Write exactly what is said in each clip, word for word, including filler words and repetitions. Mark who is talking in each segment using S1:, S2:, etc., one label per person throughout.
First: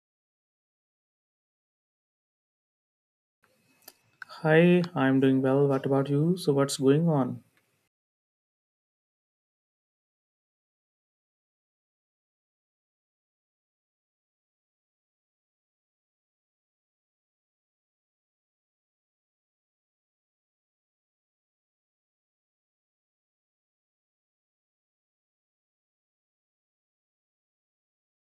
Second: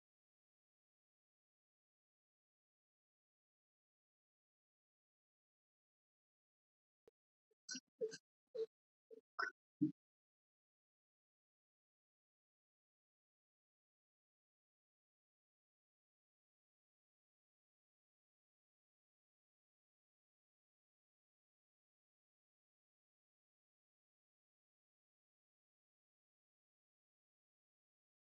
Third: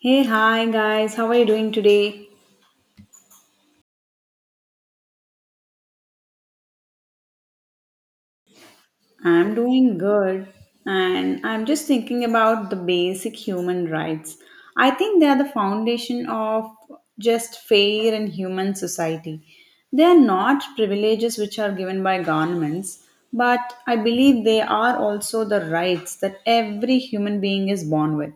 S1: Hey, hi guys, how are you doing today?
S2: Hi, I'm doing well. What about you? So, what's going on?
S1: I'm doing good, and I'm just thinking about the basic human rights. I think they are the foundation of just fair and human society. They are not privileges which are given by governments, but I believe they are also the rights that every human being is born with,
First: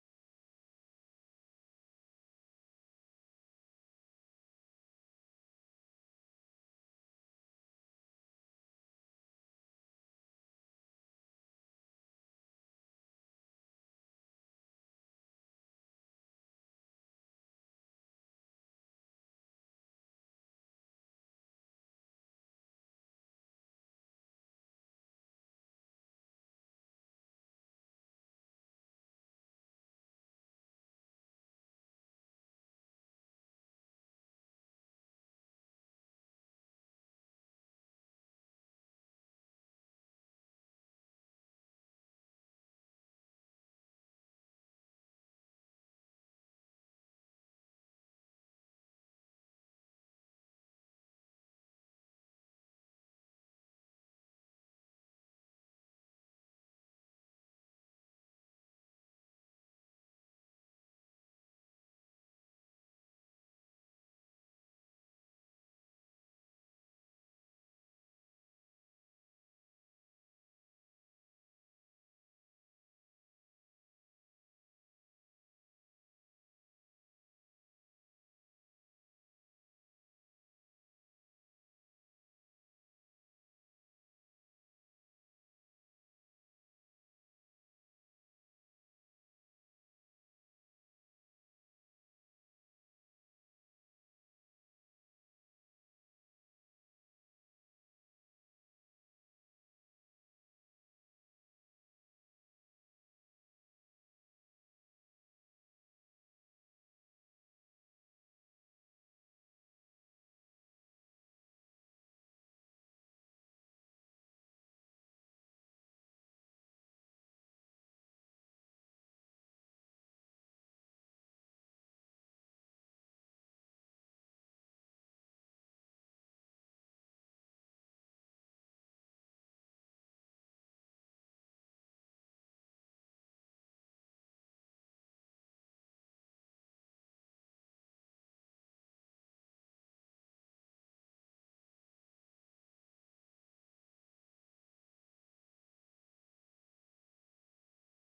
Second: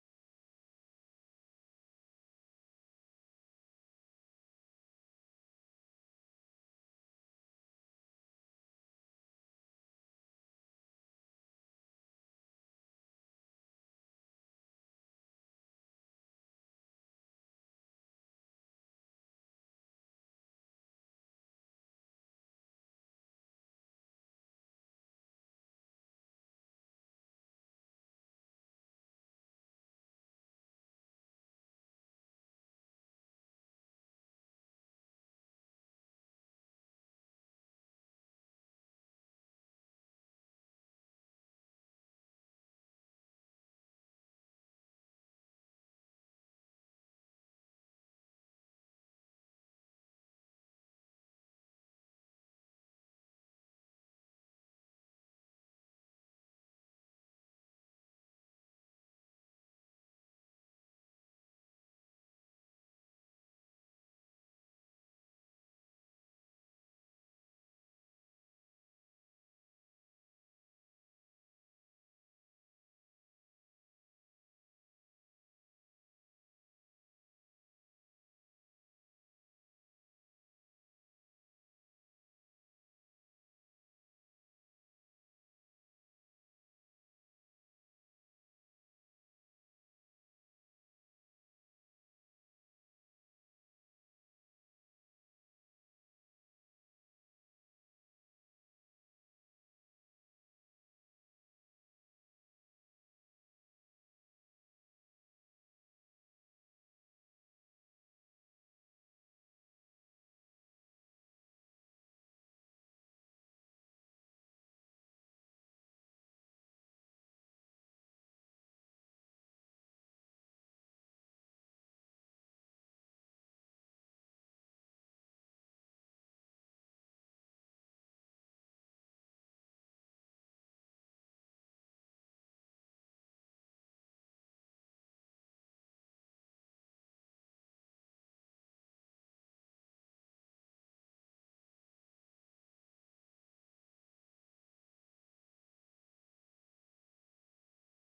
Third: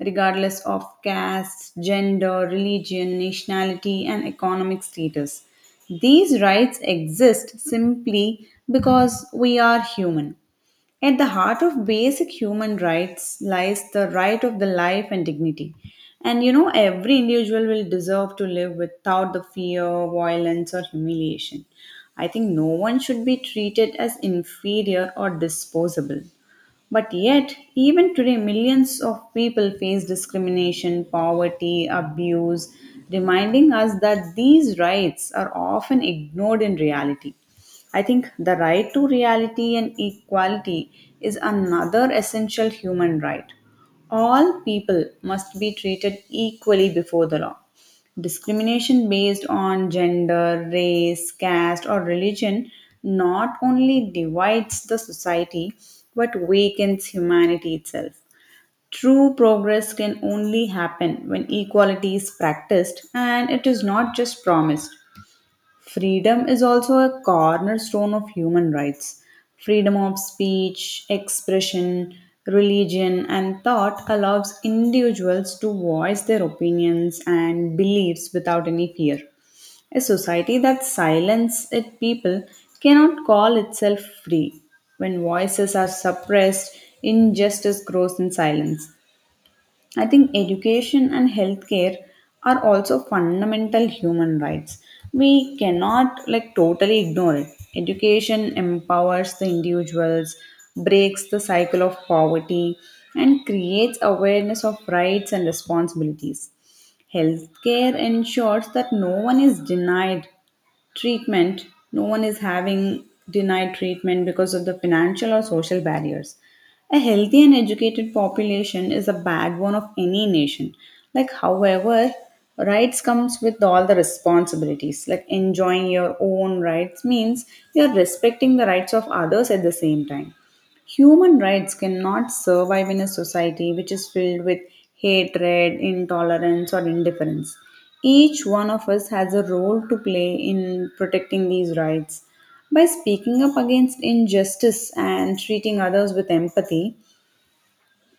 S1: regardless of caste, gender, religion, nationality, and economic status. These rights exist simply because we are human. At the heart of basic human rights lies the right of the life and dignity. And you know, every individual will deserve to live without the fear, violence, or humiliation. I think no one should be treated as inferior or disposable. But yet, even today, millions of people face discrimination, poverty, abuse, reminding us that these rights are often ignored in reality. I think the right to reality and equality is another essential human right. All people must be treated equally before the law. Discrimination based on gender, race, caste, or religion not only divides the society but weakens humanity itself. True progress can only happen when equality is practiced and it is not just promised. Freedom is also a cornerstone of human rights. Freedom of speech, expression, religion, and thought allows individuals to voice their opinions and beliefs without any fear. A society that silences its people cannot call itself free. When voices are suppressed, injustice grows in silence. I think education and healthcare are also fundamental human rights. We cannot like totally ignore it. Education empowers the individuals, breaks the cycle of poverty, and creates awareness of rights and responsibilities. Healthcare ensures that no one is denied treatment, no one is having denied treatment because of the financial or social barriers. A healthy and educated population is the backbone of any nation. Like, however, rights comes with all the responsibilities. Like, enjoying your own rights means you are respecting the rights of others at the same time. Human rights cannot survive in a society which is filled with hatred, intolerance, or indifference. Each one of us has a role to play in protecting these rights. By speaking up against injustice and treating others with empathy,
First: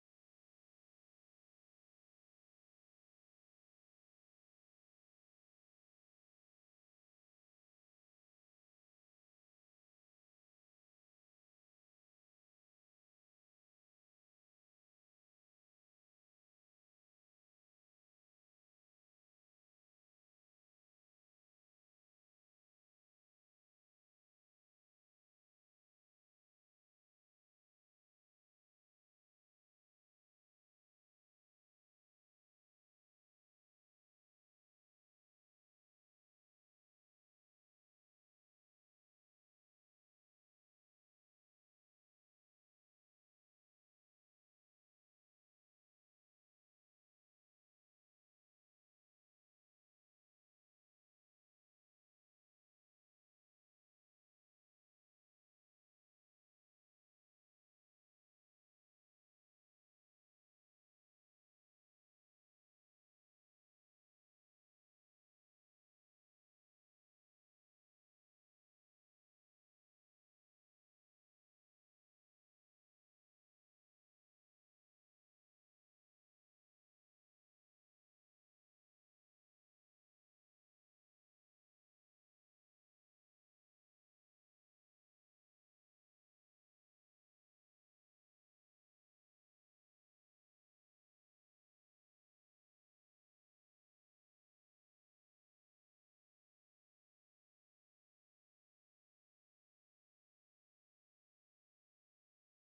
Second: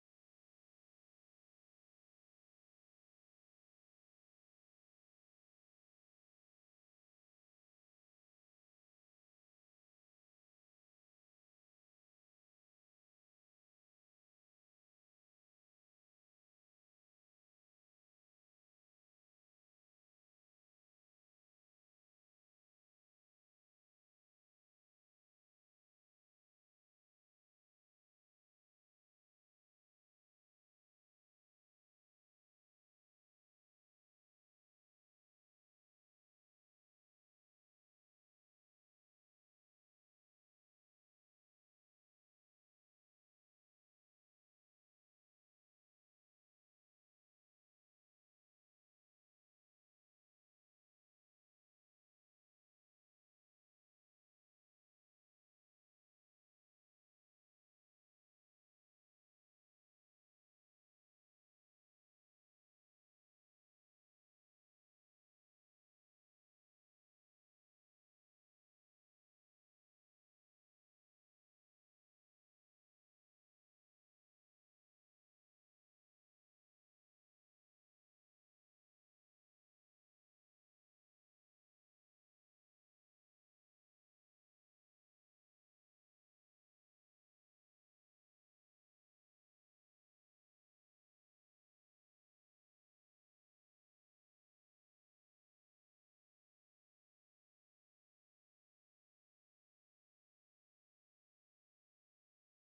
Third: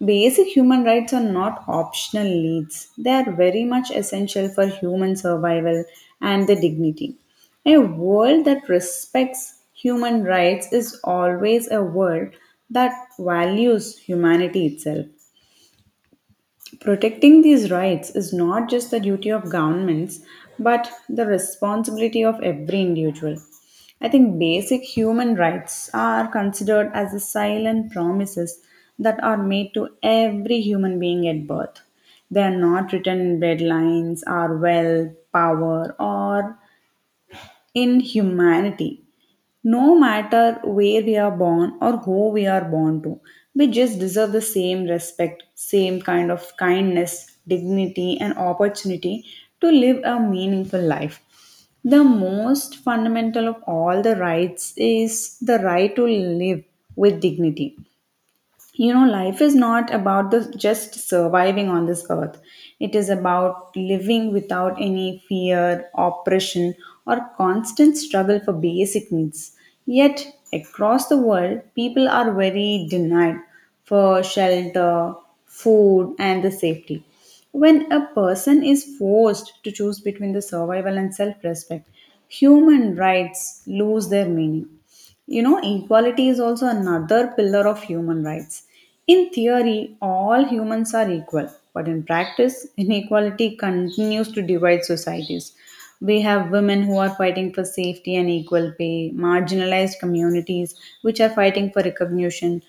S1: basic human rights are not optional needs. They are very much essential for human survival and the dignity. A world that respects human rights is always a world that values humanity itself. Protecting these rights is not just the duty of governments, but the responsibility of every individual. I think basic human rights are considered as the silent promises that are made to every human being at birth. They are not written in breadlines, our wealth, power, or in humanity. No matter where we are born or who we are born to, we just deserve the same respect, same kind of kindness, dignity, and opportunity to live a meaningful life. The most fundamental of all the rights is the right to live with dignity. You know, life is not about the just surviving on this earth. It is about living without any fear, oppression, or constant struggle for basic needs. Yet, across the world, people are very denied for shelter, food, and the safety. When a person is forced to choose between the survival and self-respect, human rights lose their meaning. You know, equality is also another pillar of human rights. In theory, all humans are equal, but in practice, inequality continues to divide societies. We have women who are fighting for safety and equal pay, marginalized communities which are fighting for recognition,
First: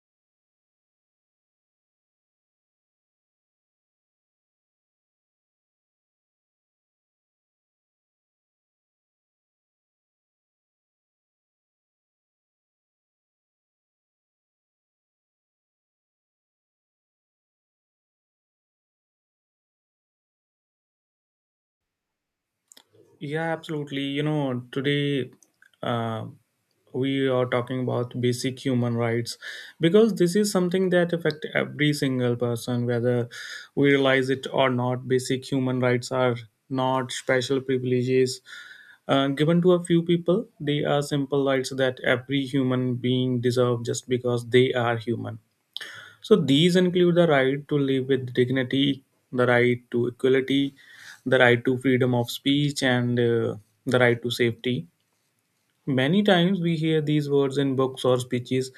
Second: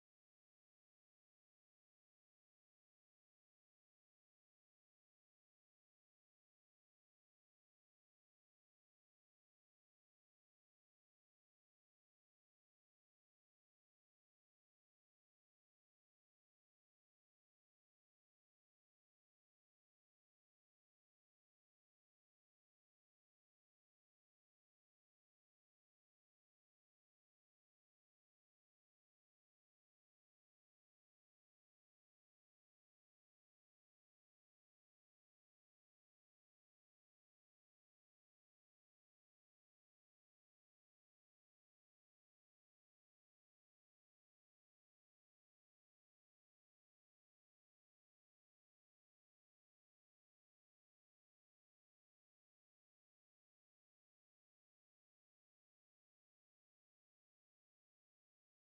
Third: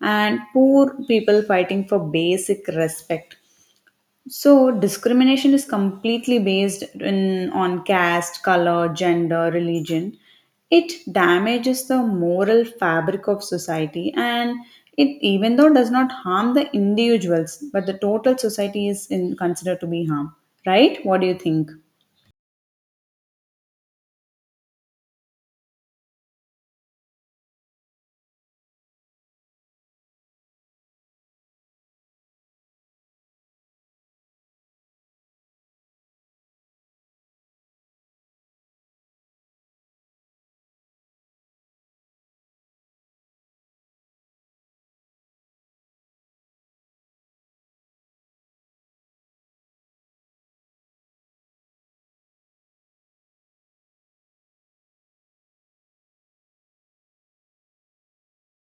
S1: and poor people fighting for basic respect. So discrimination is completely based in on caste, color, gender, religion. It damages the moral fabric of society, and it even though does not harm the individuals, but the total society is in, considered to be harm, right? What do you think?
S2: Yeah, absolutely. You know, today uh, we are talking about basic human rights because this is something that affect every single person, whether we realize it or not. Basic human rights are not special privileges uh, given to a few people. They are simple rights that every human being deserve just because they are human. So these include the right to live with dignity, the right to equality, the right to freedom of speech, and uh, the right to safety. Many times we hear these words in books or speeches,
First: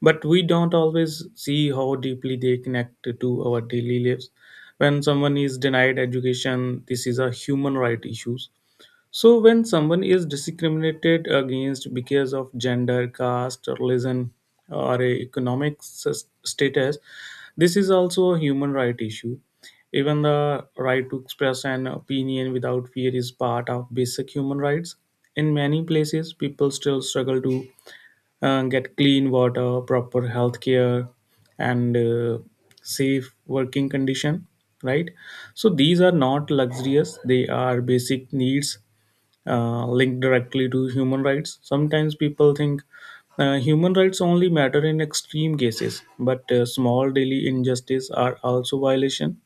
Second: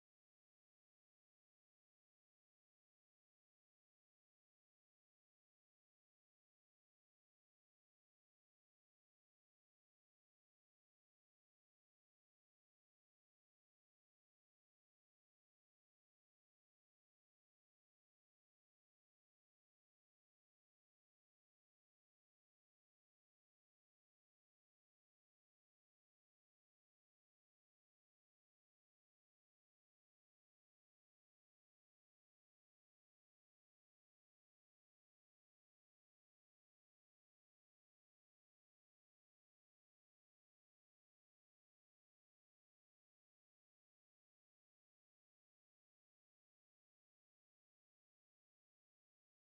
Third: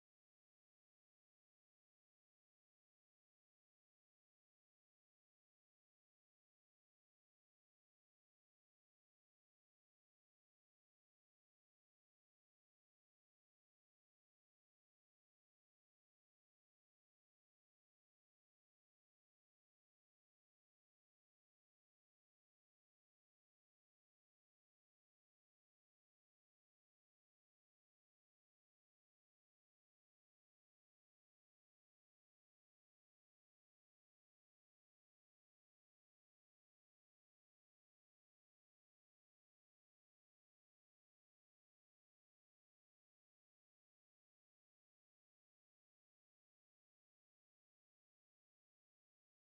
S2: but we don't always see how deeply they connect to our daily lives. When someone is denied education, this is a human right issue. So when someone is discriminated against because of gender, caste, or religion, or a economic s- status, this is also a human right issue. Even the right to express an opinion without fear is part of basic human rights. In many places, people still struggle to uh, get clean water, proper health care, and uh, safe working condition. Right, so these are not luxurious; they are basic needs uh, linked directly to human rights. Sometimes people think uh, human rights only matter in extreme cases, but uh, small daily injustices are also violation.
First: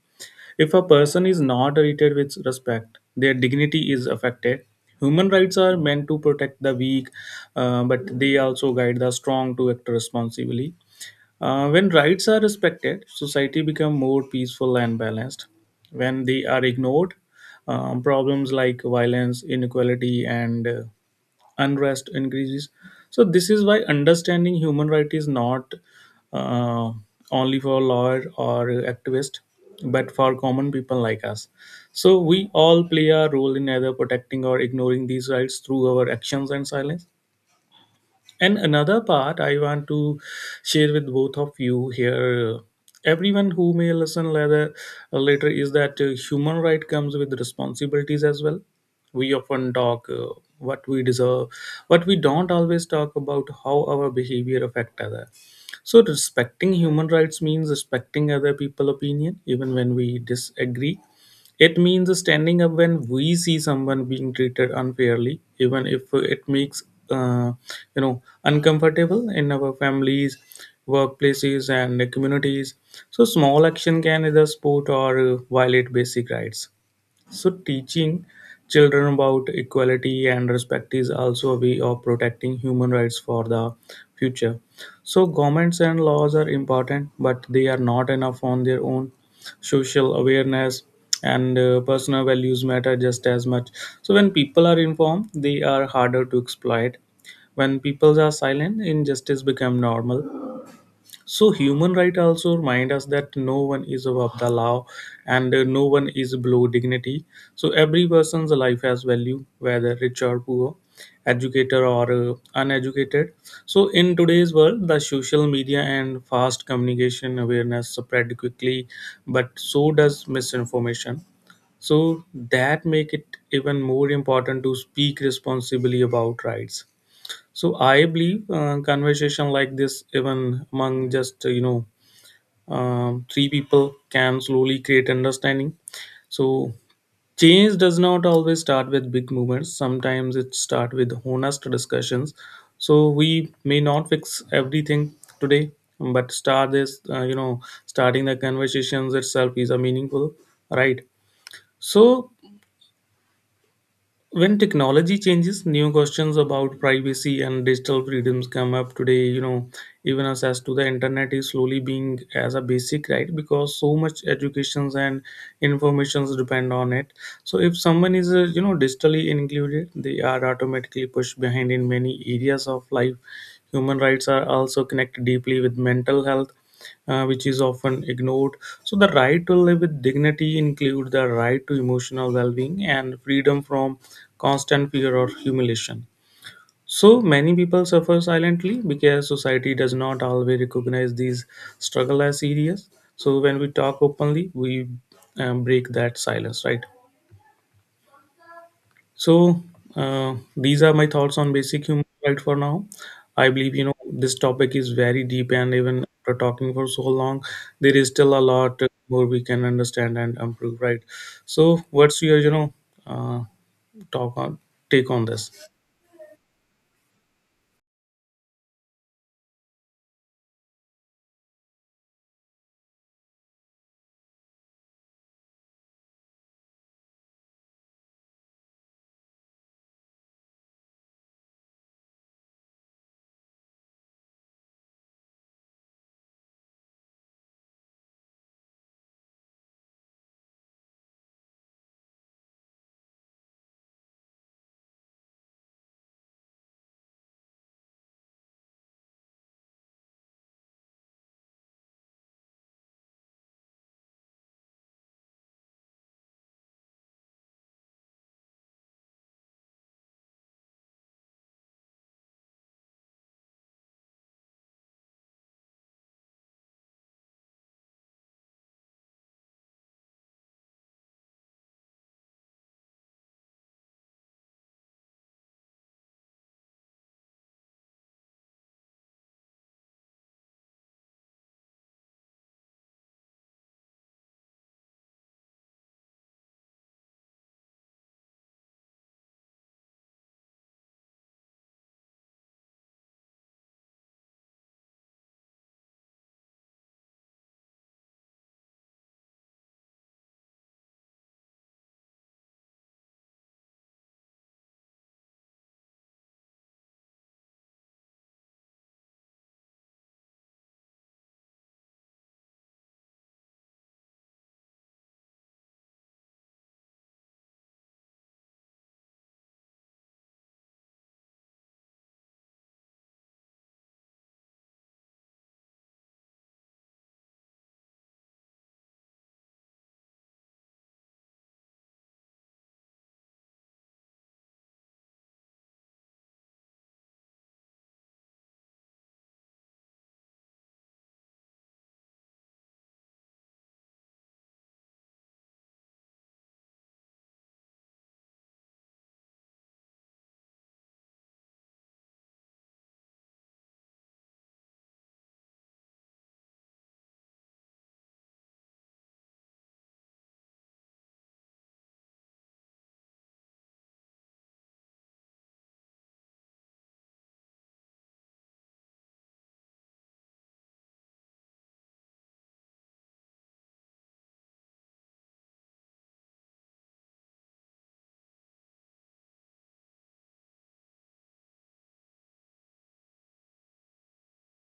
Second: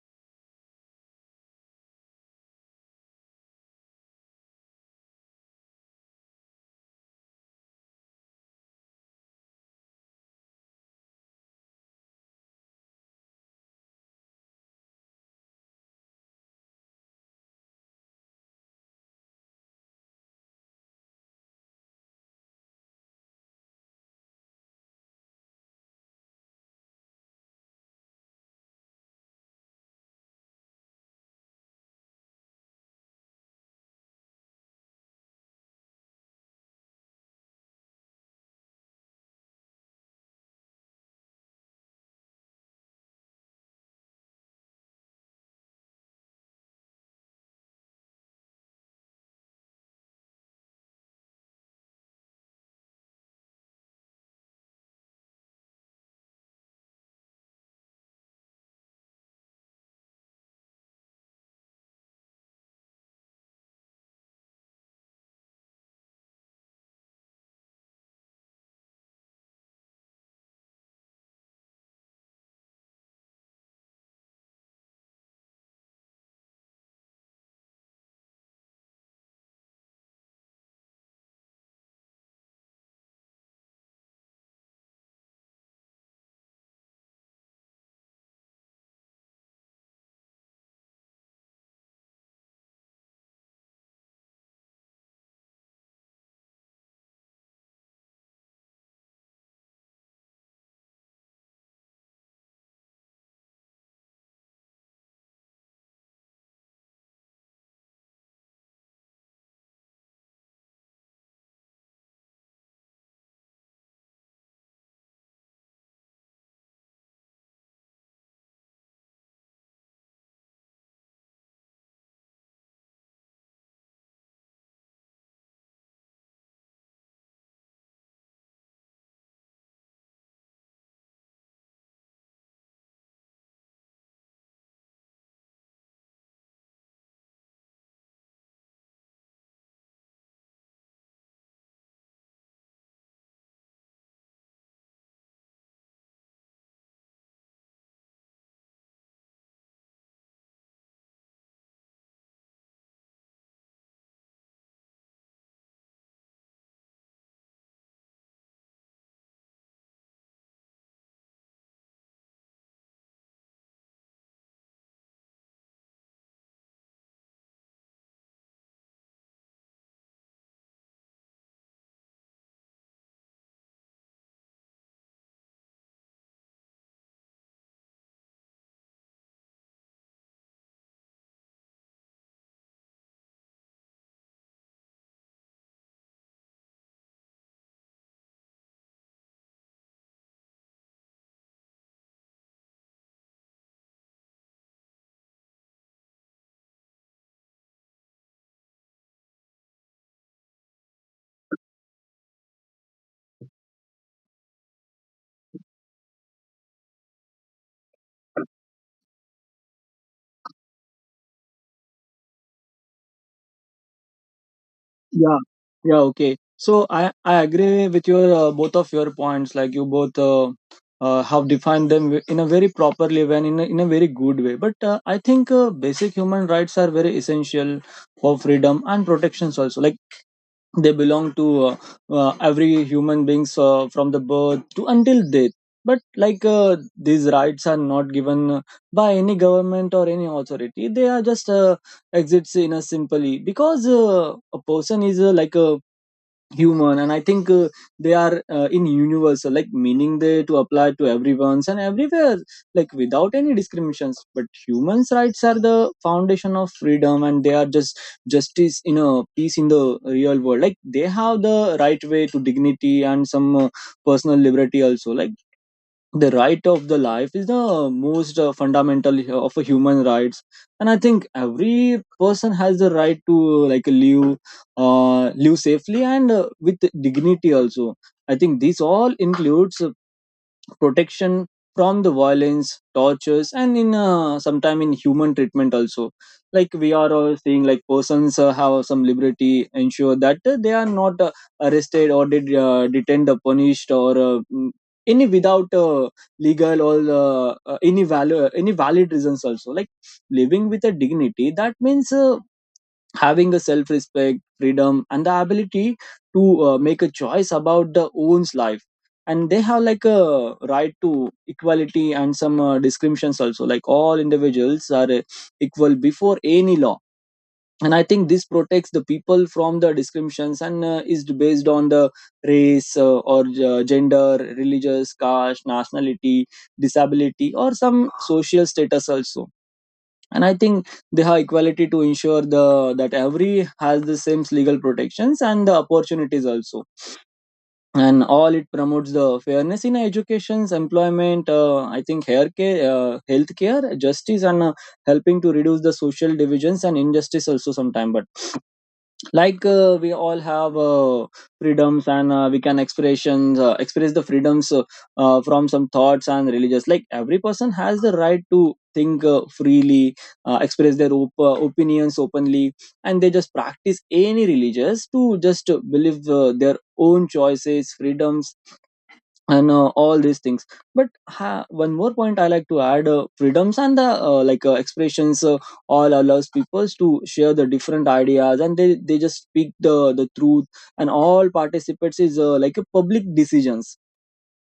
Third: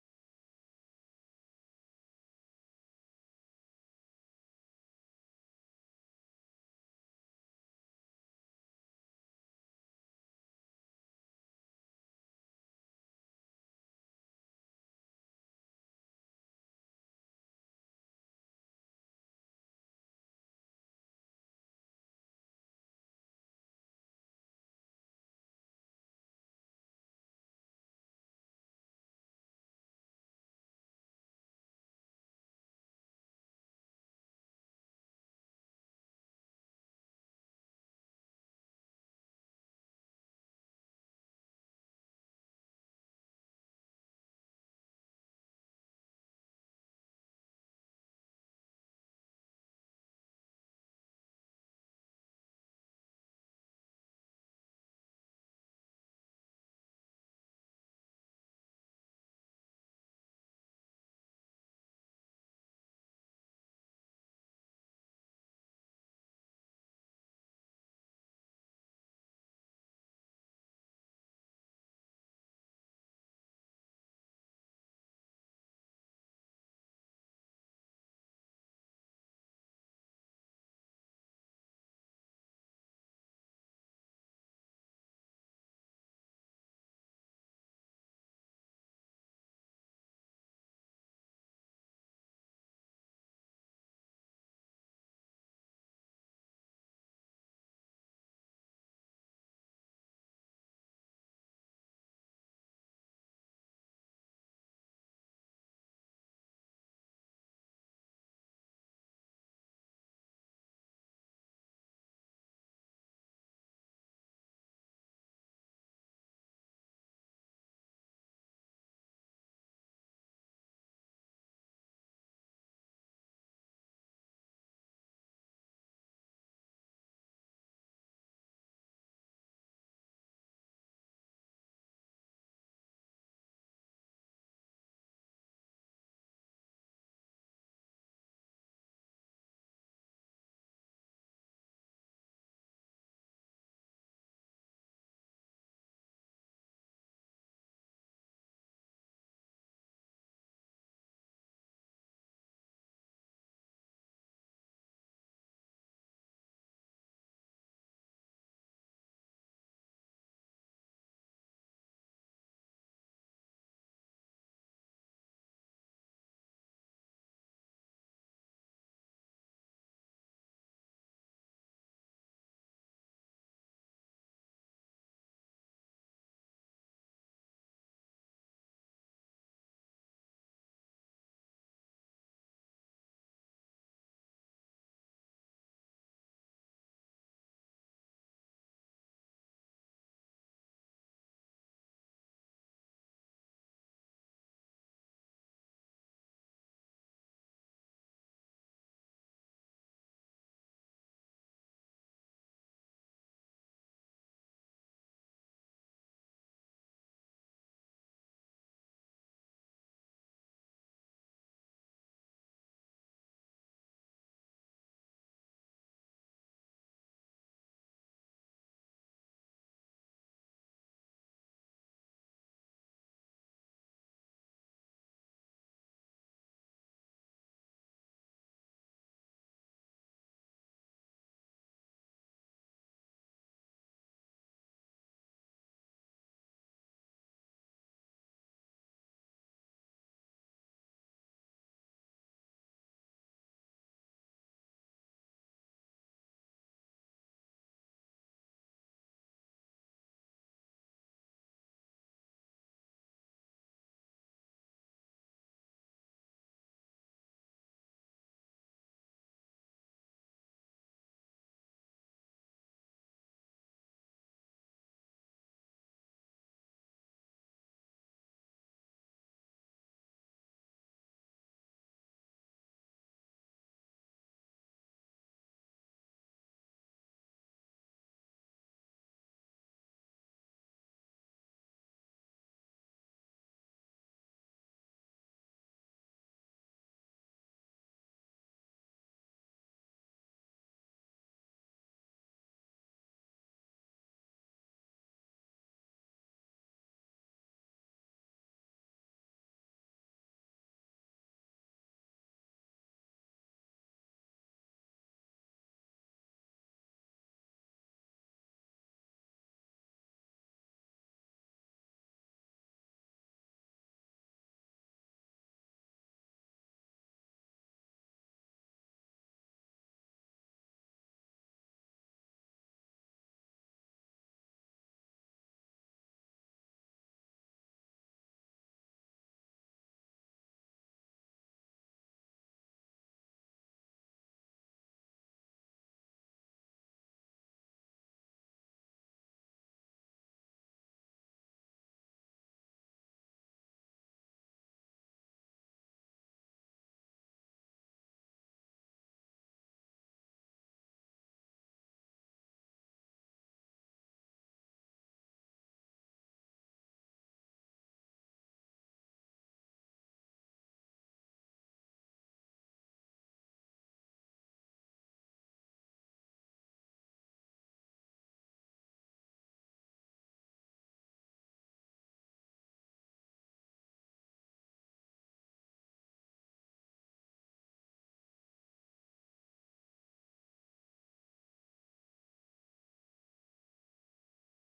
S2: If a person is not treated with respect, their dignity is affected. Human rights are meant to protect the weak, uh, but they also guide the strong to act responsibly. Uh, when rights are respected, society becomes more peaceful and balanced. When they are ignored, um, problems like violence, inequality, and uh, unrest increases. So this is why understanding human rights is not uh, only for lawyer or activist, but for common people like us. So we all play a role in either protecting or ignoring these rights through our actions and silence. And another part I want to share with both of you here, uh, everyone who may listen later, later is that uh, human right comes with responsibilities as well. We often talk uh, what we deserve, but we don't always talk about how our behavior affect other. So respecting human rights means respecting other people opinion, even when we disagree. It means standing up when we see someone being treated unfairly, even if it makes uh, you know uncomfortable in our families, workplaces, and communities. So small action can either support or uh, violate basic rights. So, teaching children about equality and respect is also a way of protecting human rights for the future. So, governments and laws are important, but they are not enough on their own. Social awareness and uh, personal values matter just as much. So, when people are informed, they are harder to exploit. When peoples are silent, injustice become normal. So human right also remind us that no one is above the law and uh, no one is below dignity. So every person's life has value, whether rich or poor, educated or uh, uneducated. So in today's world, the social media and fast communication awareness spread quickly, but so does misinformation. So that make it even more important to speak responsibly about rights. So I believe uh, conversation like this, even among just uh, you know um, three people, can slowly create understanding. So change does not always start with big movements. Sometimes it starts with honest discussions. So we may not fix everything today, but start this uh, you know starting the conversations itself is a meaningful right. So when technology changes new questions about privacy and digital freedoms come up today, you know, even access to the internet is slowly being as a basic right, because so much educations and informations depend on it. So if someone is uh, you know digitally included, they are automatically pushed behind in many areas of life. Human rights are also connected deeply with mental health, uh, which is often ignored. So, the right to live with dignity includes the right to emotional well being and freedom from constant fear or humiliation. So, many people suffer silently because society does not always recognize these struggle as serious. So, when we talk openly, we um, break that silence, right? So uh, these are my thoughts on basic human rights for now. I believe you know this topic is very deep, and even after talking for so long, there is still a lot more we can understand and improve. Right. So, what's your you know uh, talk on take on
S3: Yeah,
S2: this?
S3: yeah, okay. So I I agree with your uh, both of your points. Like you both uh, uh, have defined them wi- in a very properly way and in a, in a very good way. But uh, I think uh, basic human rights are very essential for freedom and protections also. Like they belong to uh, uh, every human beings uh, from the birth to until death, but like uh, these rights are not given by any government or any authority. They are just uh, exits in a simply because uh, a person is uh, like a human. And I think uh, they are uh, in universal, like meaning they to apply to everyone's and everywhere like without any discriminations, but humans rights are the foundation of freedom, and they are just justice in a peace in the real world. Like they have the right way to dignity and some uh, personal liberty also. Like the right of the life is the most uh, fundamental uh, of a human rights, and I think every person has the right to uh, like live uh, live safely and uh, with dignity also. I think this all includes protection from the violence tortures and in uh, sometime in human treatment also. Like we are all seeing like persons uh, have some liberty ensure that uh, they are not uh, arrested or did, uh, detained or punished or uh, mm, any without uh, legal or uh, uh, any value any valid reasons also. Like living with a dignity, that means uh, having a self respect freedom and the ability to uh, make a choice about their own life. And they have like a right to equality and some uh, descriptions also, like all individuals are uh, equal before any law. And I think this protects the people from the discriminations and uh, is based on the race uh, or uh, gender, religious, caste, nationality, disability or some social status also. And I think they have equality to ensure the that every has the same legal protections and the opportunities also. And all it promotes the fairness in educations, employment, uh, I think hair care uh, healthcare, justice and uh, helping to reduce the social divisions and injustice also sometime. But like uh, we all have uh, freedoms, and uh, we can expressions uh, express the freedoms uh, uh, from some thoughts and religious. Like every person has the right to think uh, freely, uh, express their op- uh, opinions openly, and they just practice any religious to just uh, believe uh, their own choices freedoms and uh, all these things. But ha- one more point I like to add, uh, freedoms and the uh, like uh, expressions uh, all allows peoples to share the different ideas, and they, they just speak the the truth and all participates is uh, like a public decisions.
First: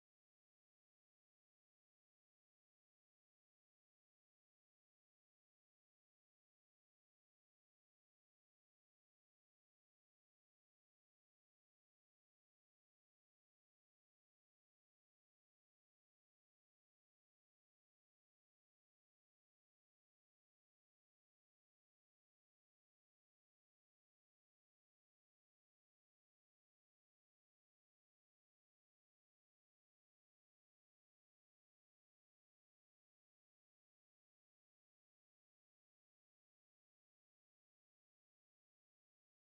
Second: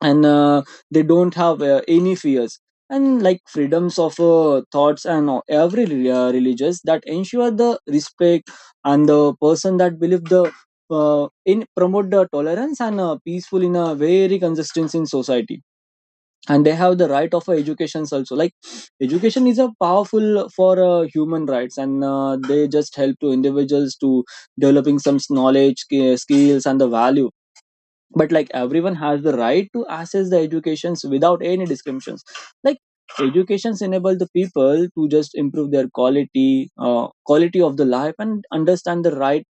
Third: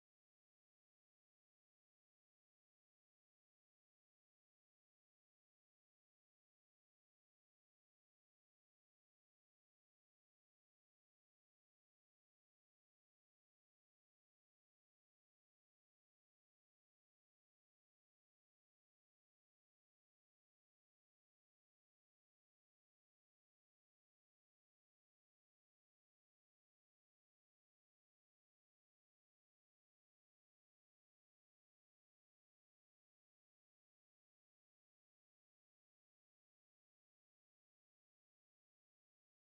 S3: And uh, they don't have uh, any fears. And like freedoms of uh, thoughts and uh, every re- uh, religious that ensure the respect and the person that believe the uh, in promote the tolerance and uh, peaceful in a very consistent in society. And they have the right of uh, educations also. Like education is a powerful for uh, human rights, and uh, they just help to individuals to developing some knowledge sk- skills and the value. But like everyone has the right to access the educations without any discriminations. Like educations enable the people to just improve their quality uh, quality of the life and understand the right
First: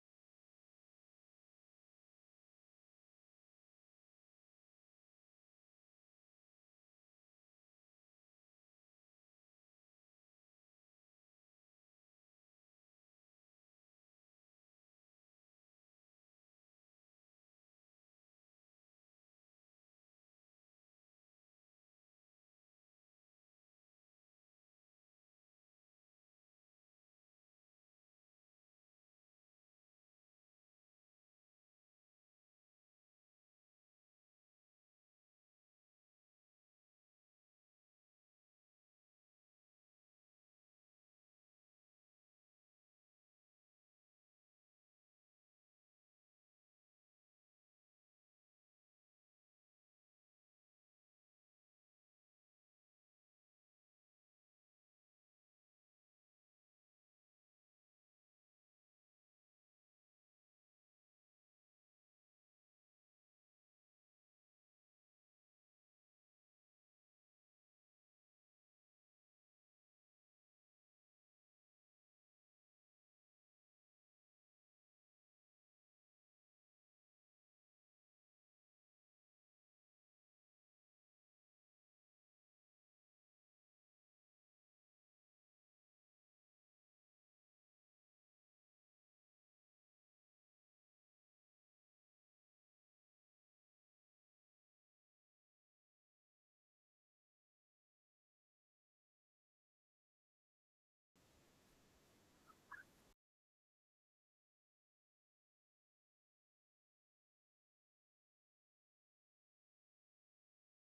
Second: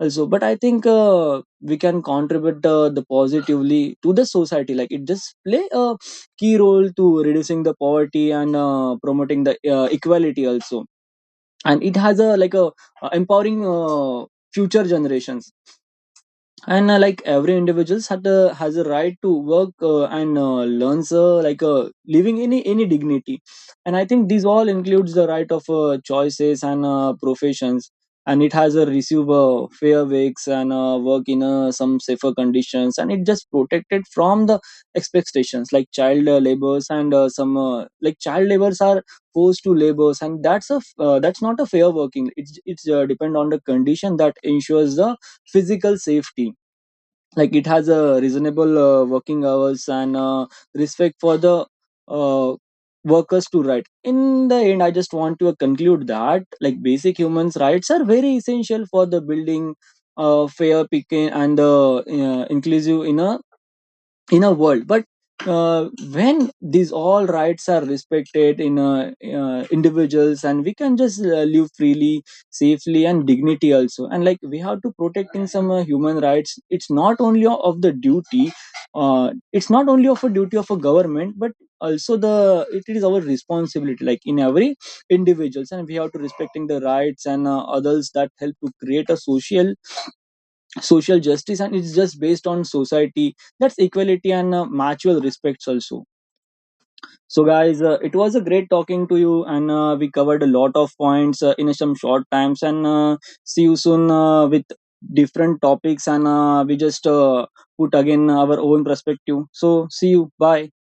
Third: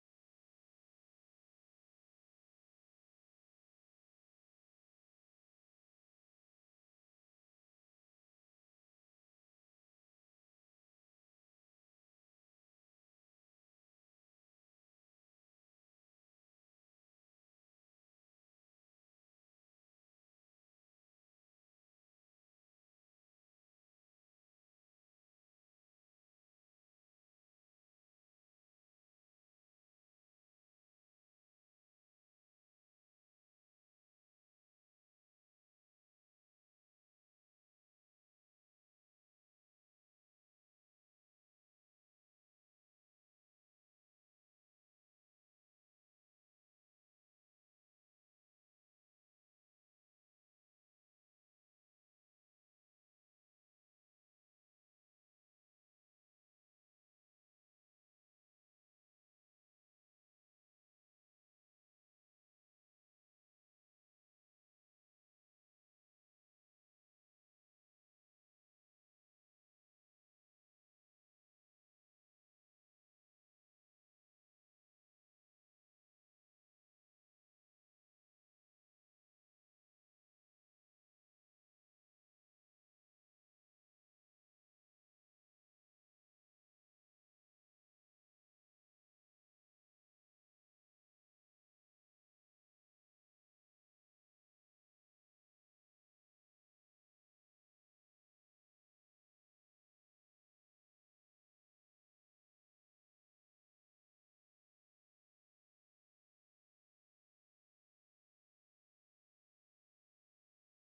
S3: also. But I think uh, we can contribute uh, the positively to the society. Like it just play a key role to reducing the poverty and uh, promoting the uh, equality also, and it has a like a uh, empowering uh, future generations. And uh, like every individuals had a, has a right to work uh, and uh, learns uh, like uh, living any any dignity. And I think these all includes the right of uh, choices and uh, professions, and it has a receive uh, fair wakes and uh, work in uh, some safer conditions, and it just protected from the expectations like child uh, labors and uh, some uh, like child labors are forced to labors. And that's a f- uh, that's not a fair working. It's it's uh, depend on the condition that ensures the physical safety. Like it has a reasonable uh, working hours and uh, respect for the uh, workers to right. In the end, I just want to conclude that like basic human rights are very essential for the building uh, fair picking and uh, uh, inclusive in a in a world. But uh, when these all rights are respected in uh, uh, individuals, and we can just uh, live freely, safely and dignity also. And like we have to protect in some uh, human rights. It's not only of the duty, uh, it's not only of a duty of a government, but also the it is our responsibility, like in every individuals, and we have to respecting the rights and uh, others that help to create a social social justice, and it's just based on society that's equality and uh, mutual respects also. So guys, uh, it was a great talking to you, and uh, we covered a lot of points uh, in some short times, and uh, see you soon uh, with different topics, and uh, we just uh, put again our own perspective. So see you bye.